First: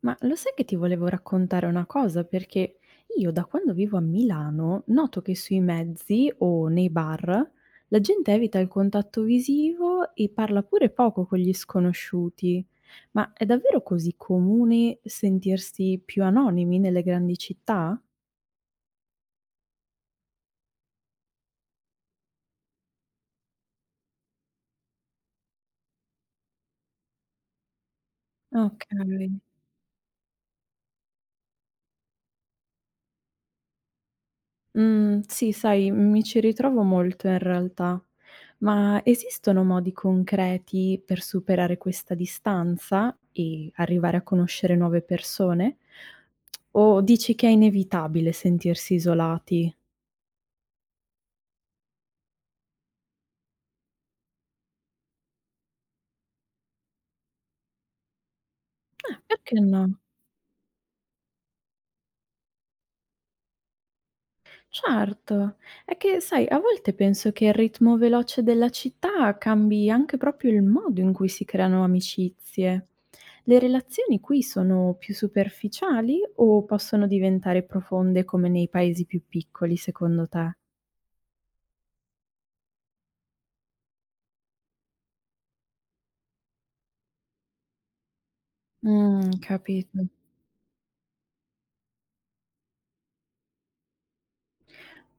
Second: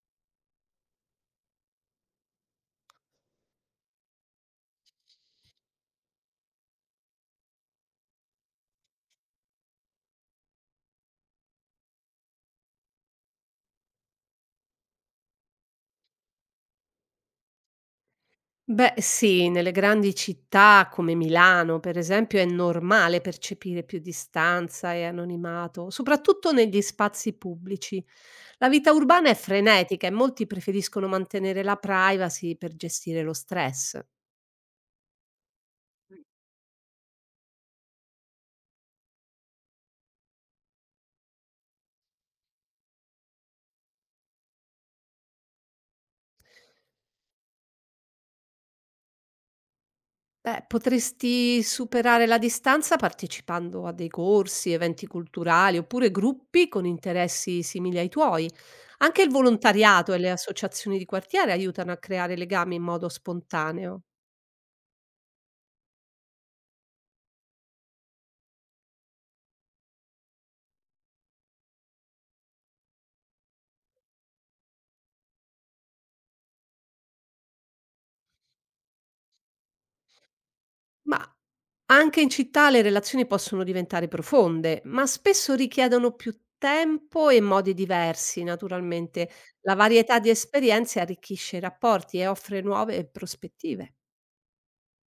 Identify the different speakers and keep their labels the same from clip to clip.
Speaker 1: Ma lo sai che ti volevo raccontare una cosa? Perché io da quando vivo a Milano noto che sui mezzi o nei bar la gente evita il contatto visivo e parla pure poco con gli sconosciuti. Ma è davvero così comune sentirsi più anonimi nelle grandi città?
Speaker 2: Beh, sì, nelle grandi città come Milano, per esempio, è normale percepire più distanza e anonimato, soprattutto negli spazi pubblici. La
Speaker 1: Ok.
Speaker 2: vita urbana è frenetica e molti preferiscono mantenere la privacy per gestire lo stress.
Speaker 1: Mhmm, sì, sai, mi ci ritrovo molto in realtà. Ma esistono modi concreti per superare questa distanza e arrivare a conoscere nuove persone? O dici che è inevitabile sentirsi isolati?
Speaker 2: Beh, potresti superare la distanza partecipando a dei corsi, eventi culturali oppure gruppi con interessi simili ai tuoi.
Speaker 1: Ah.
Speaker 2: Anche il
Speaker 1: Perché no?
Speaker 2: volontariato e le associazioni di quartiere aiutano a creare legami in modo spontaneo.
Speaker 1: Certo, è che sai, a volte penso che il ritmo veloce della città cambi anche proprio il modo in cui si creano amicizie. Le relazioni qui sono più superficiali o possono diventare profonde come nei paesi più piccoli, secondo te?
Speaker 2: Ma anche in città le relazioni possono diventare profonde, ma spesso richiedono più tempo e modi diversi, naturalmente.
Speaker 1: Mm,
Speaker 2: La
Speaker 1: capito.
Speaker 2: varietà di esperienze arricchisce i rapporti e offre nuove prospettive.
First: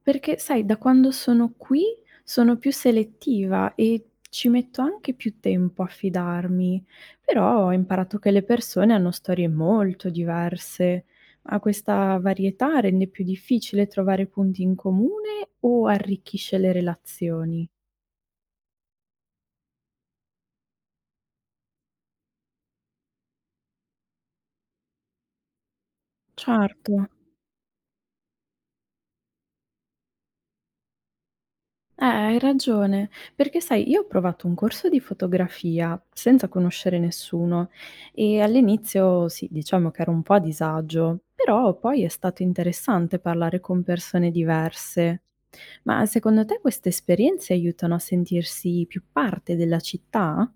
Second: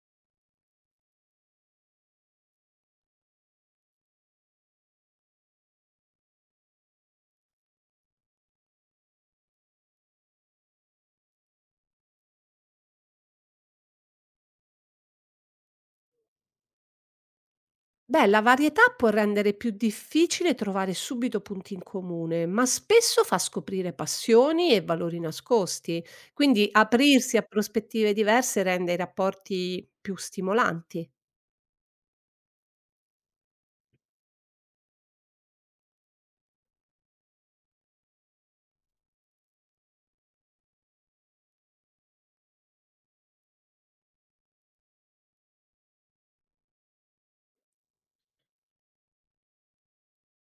Speaker 1: Perché sai, da quando sono qui sono più selettiva e ci metto anche più tempo a fidarmi, però ho imparato che le persone hanno storie molto diverse, ma questa varietà rende più difficile trovare punti in comune o arricchisce le relazioni?
Speaker 2: Beh, la varietà può rendere più difficile trovare subito punti in comune, ma spesso fa scoprire passioni e valori nascosti. Quindi
Speaker 1: Certo.
Speaker 2: aprirsi a prospettive diverse rende i rapporti più stimolanti.
Speaker 1: Hai ragione, perché sai, io ho provato un corso di fotografia senza conoscere nessuno e all'inizio sì, diciamo che ero un po' a disagio, però poi è stato interessante parlare con persone diverse. Ma secondo te queste esperienze aiutano a sentirsi più parte della città?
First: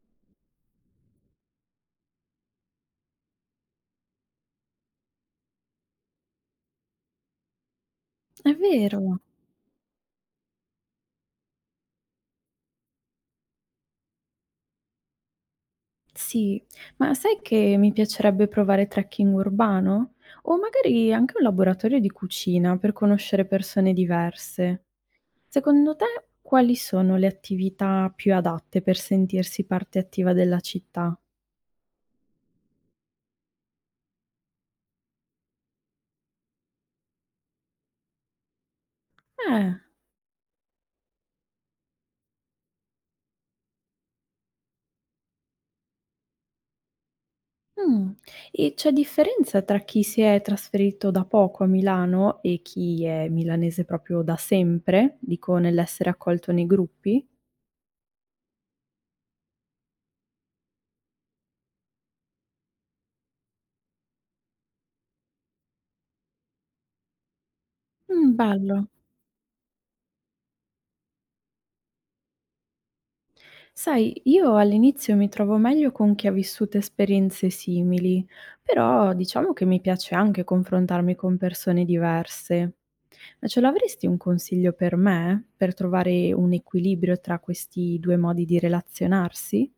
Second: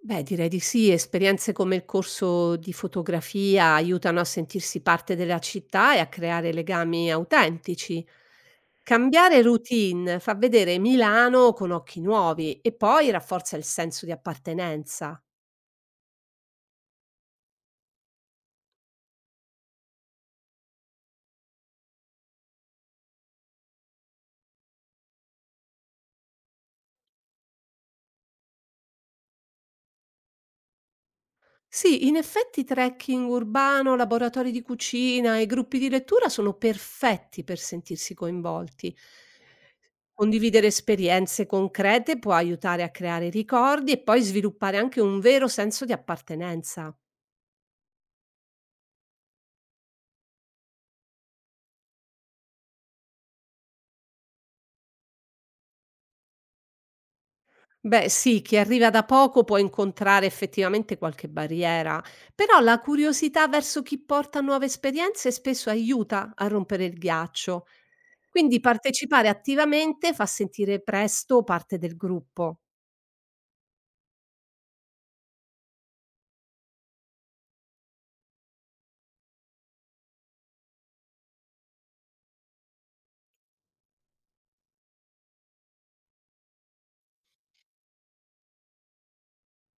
Speaker 2: Beh, direi di sì. Esperienze come il corso di fotografia aiutano a sentirsi parte della città e a creare legami autentici.
Speaker 1: È vero,
Speaker 2: Cambiare routine fa vedere Milano con occhi nuovi e poi rafforza il senso di appartenenza.
Speaker 1: sì, ma sai che mi piacerebbe provare trekking urbano? O magari anche un laboratorio di cucina per conoscere persone diverse. Secondo te quali sono le attività più adatte per sentirsi parte attiva della città?
Speaker 2: Sì, in effetti trekking urbano, laboratori di cucina e gruppi di lettura sono perfetti per sentirsi coinvolti.
Speaker 1: Eh,
Speaker 2: Condividere esperienze concrete può aiutare a creare ricordi e poi sviluppare anche un vero senso di appartenenza.
Speaker 1: mh. E c'è differenza tra chi si è trasferito da poco a Milano e chi è milanese proprio da sempre? Dico nell'essere accolto nei gruppi?
Speaker 2: Beh sì, chi arriva da poco può incontrare effettivamente qualche barriera, però la curiosità verso chi porta nuove esperienze spesso aiuta a rompere il ghiaccio. Quindi
Speaker 1: Bello.
Speaker 2: partecipare attivamente fa sentire presto parte del gruppo.
Speaker 1: Sai, io all'inizio mi trovo meglio con chi ha vissuto esperienze simili, però diciamo che mi piace anche confrontarmi con persone diverse. Ma ce l'avresti un consiglio per me, per trovare un equilibrio tra questi due modi di relazionarsi?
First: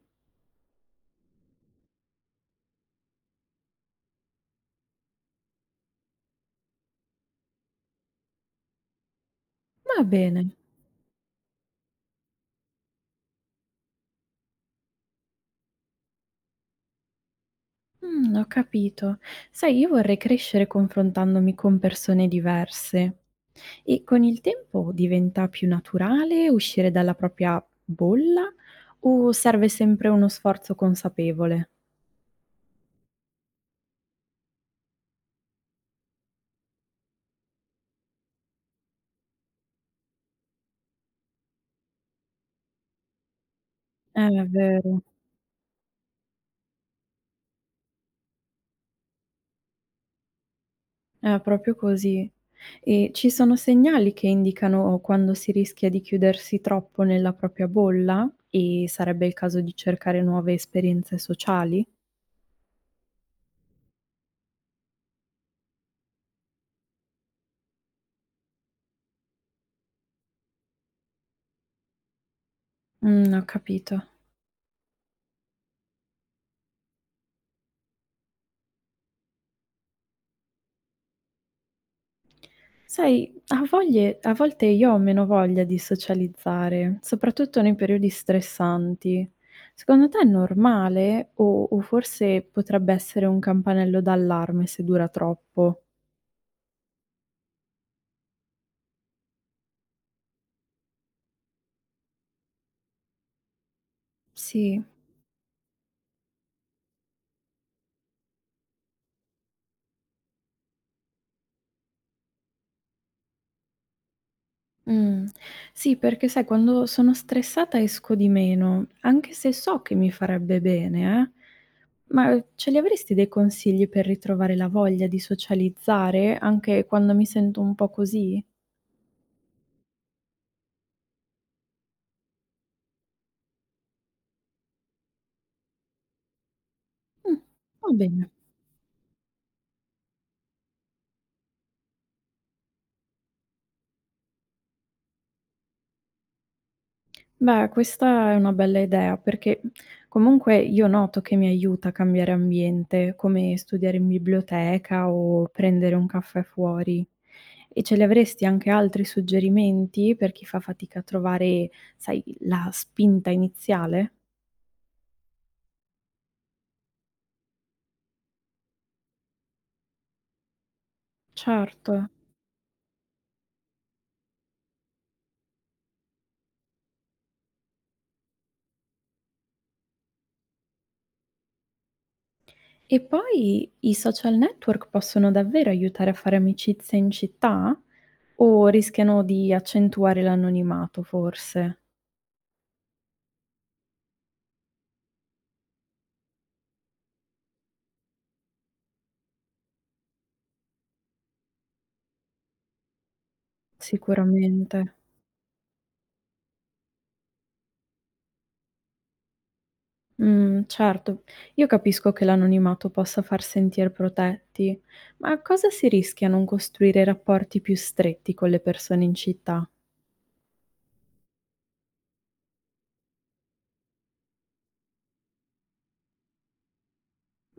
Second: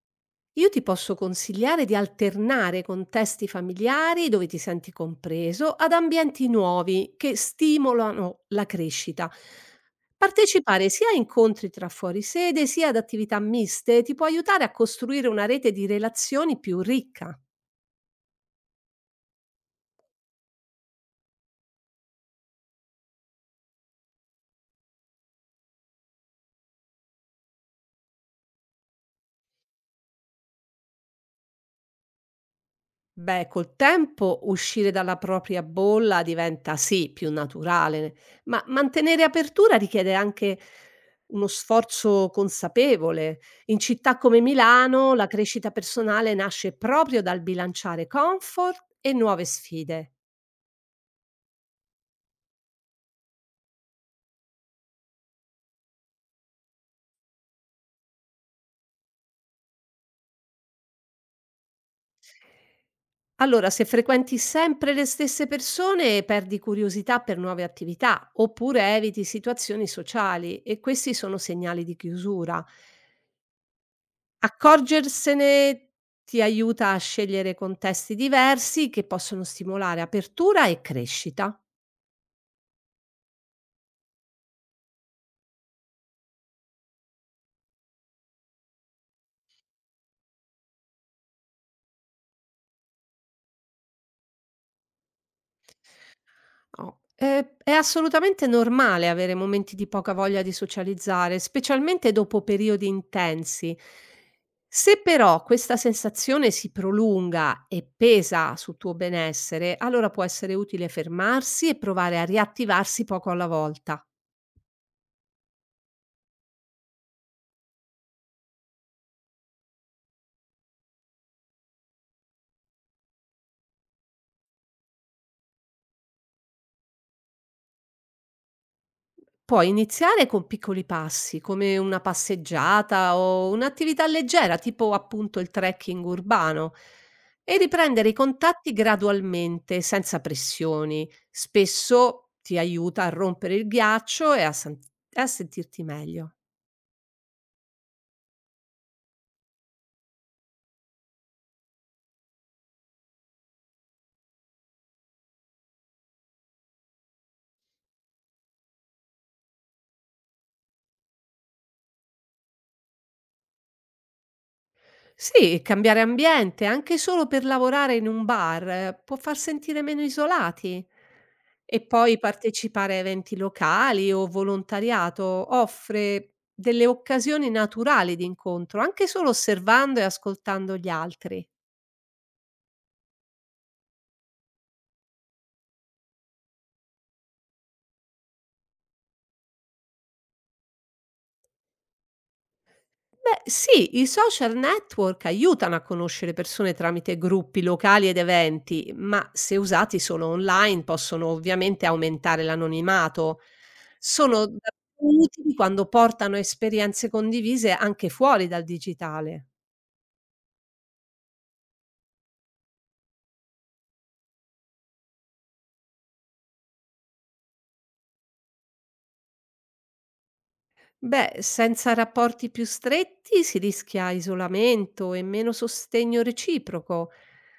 Speaker 2: Io ti posso consigliare di alternare contesti familiari dove ti senti compreso ad ambienti nuovi che stimolano la crescita.
Speaker 1: Va bene.
Speaker 2: Partecipare sia a incontri tra fuorisede sia ad attività miste ti può aiutare a costruire una rete di relazioni più ricca.
Speaker 1: Mm, ho capito. Sai, io vorrei crescere confrontandomi con persone diverse. E con il tempo diventa più naturale uscire dalla propria bolla o serve sempre uno sforzo consapevole?
Speaker 2: Beh, col tempo uscire dalla propria bolla diventa sì più naturale, ma mantenere apertura richiede anche uno sforzo consapevole. In città come
Speaker 1: È vero,
Speaker 2: Milano la crescita personale nasce proprio dal bilanciare comfort e nuove sfide.
Speaker 1: è proprio così. E ci sono segnali che indicano quando si rischia di chiudersi troppo nella propria bolla e sarebbe il caso di cercare nuove esperienze sociali?
Speaker 2: Allora, se frequenti sempre le stesse persone, perdi curiosità per nuove attività oppure eviti situazioni sociali e questi sono segnali di chiusura.
Speaker 1: Ho capito.
Speaker 2: Accorgersene ti aiuta a scegliere contesti diversi che possono stimolare apertura e crescita.
Speaker 1: Sai, a volte io ho meno voglia di socializzare, soprattutto nei periodi stressanti. Secondo te è normale o forse potrebbe essere un campanello d'allarme se dura troppo?
Speaker 2: Oh, è assolutamente normale avere momenti di poca voglia di socializzare, specialmente dopo periodi intensi.
Speaker 1: Sì.
Speaker 2: Se però questa sensazione si prolunga e pesa sul tuo benessere, allora può essere utile fermarsi e provare a riattivarsi poco alla volta.
Speaker 1: Mh. Sì, perché sai quando sono stressata esco di meno, anche se so che mi farebbe bene, eh. Ma ce li avresti dei consigli per ritrovare la voglia di socializzare anche quando mi sento un po' così?
Speaker 2: Puoi iniziare con piccoli passi, come una passeggiata o un'attività leggera, tipo appunto il trekking urbano,
Speaker 1: Mh,
Speaker 2: e
Speaker 1: va
Speaker 2: riprendere i
Speaker 1: bene.
Speaker 2: contatti gradualmente, senza pressioni. Spesso ti aiuta a rompere il ghiaccio e a sentirti meglio.
Speaker 1: Beh, questa è una bella idea perché comunque io noto che mi aiuta a cambiare ambiente, come studiare in biblioteca o prendere un caffè fuori. E ce li avresti anche altri suggerimenti per chi fa fatica a trovare, sai, la spinta iniziale?
Speaker 2: Sì, cambiare ambiente, anche solo per lavorare in un bar, può far sentire meno isolati. E
Speaker 1: Certo.
Speaker 2: poi partecipare a eventi locali o volontariato offre delle occasioni naturali di incontro, anche solo osservando e ascoltando gli altri.
Speaker 1: E poi i social network possono davvero aiutare a fare amicizia in città? O rischiano di accentuare l'anonimato, forse?
Speaker 2: Beh, sì, i social network aiutano a conoscere persone tramite gruppi locali ed eventi, ma se usati solo online possono ovviamente aumentare l'anonimato. Sono davvero
Speaker 1: Sicuramente.
Speaker 2: utili quando portano esperienze condivise anche fuori dal digitale.
Speaker 1: Certo. Io capisco che l'anonimato possa far sentir protetti, ma cosa si rischia a non costruire rapporti più stretti con le persone in città?
Speaker 2: Beh, senza rapporti più stretti si rischia isolamento e meno sostegno reciproco.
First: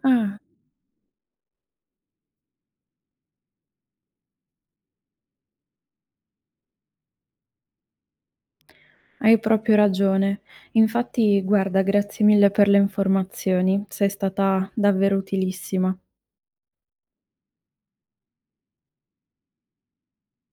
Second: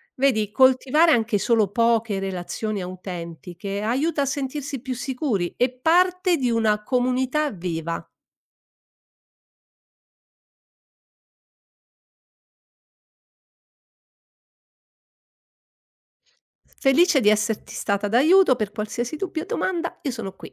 Speaker 1: Ah,
Speaker 2: Vedi, coltivare anche solo poche relazioni autentiche aiuta a sentirsi più sicuri e parte di una comunità viva.
Speaker 1: hai proprio ragione. Infatti, guarda, grazie mille per le informazioni, sei stata davvero utilissima.
Speaker 2: Felice di esserti stata d'aiuto per qualsiasi dubbio o domanda, io sono qui.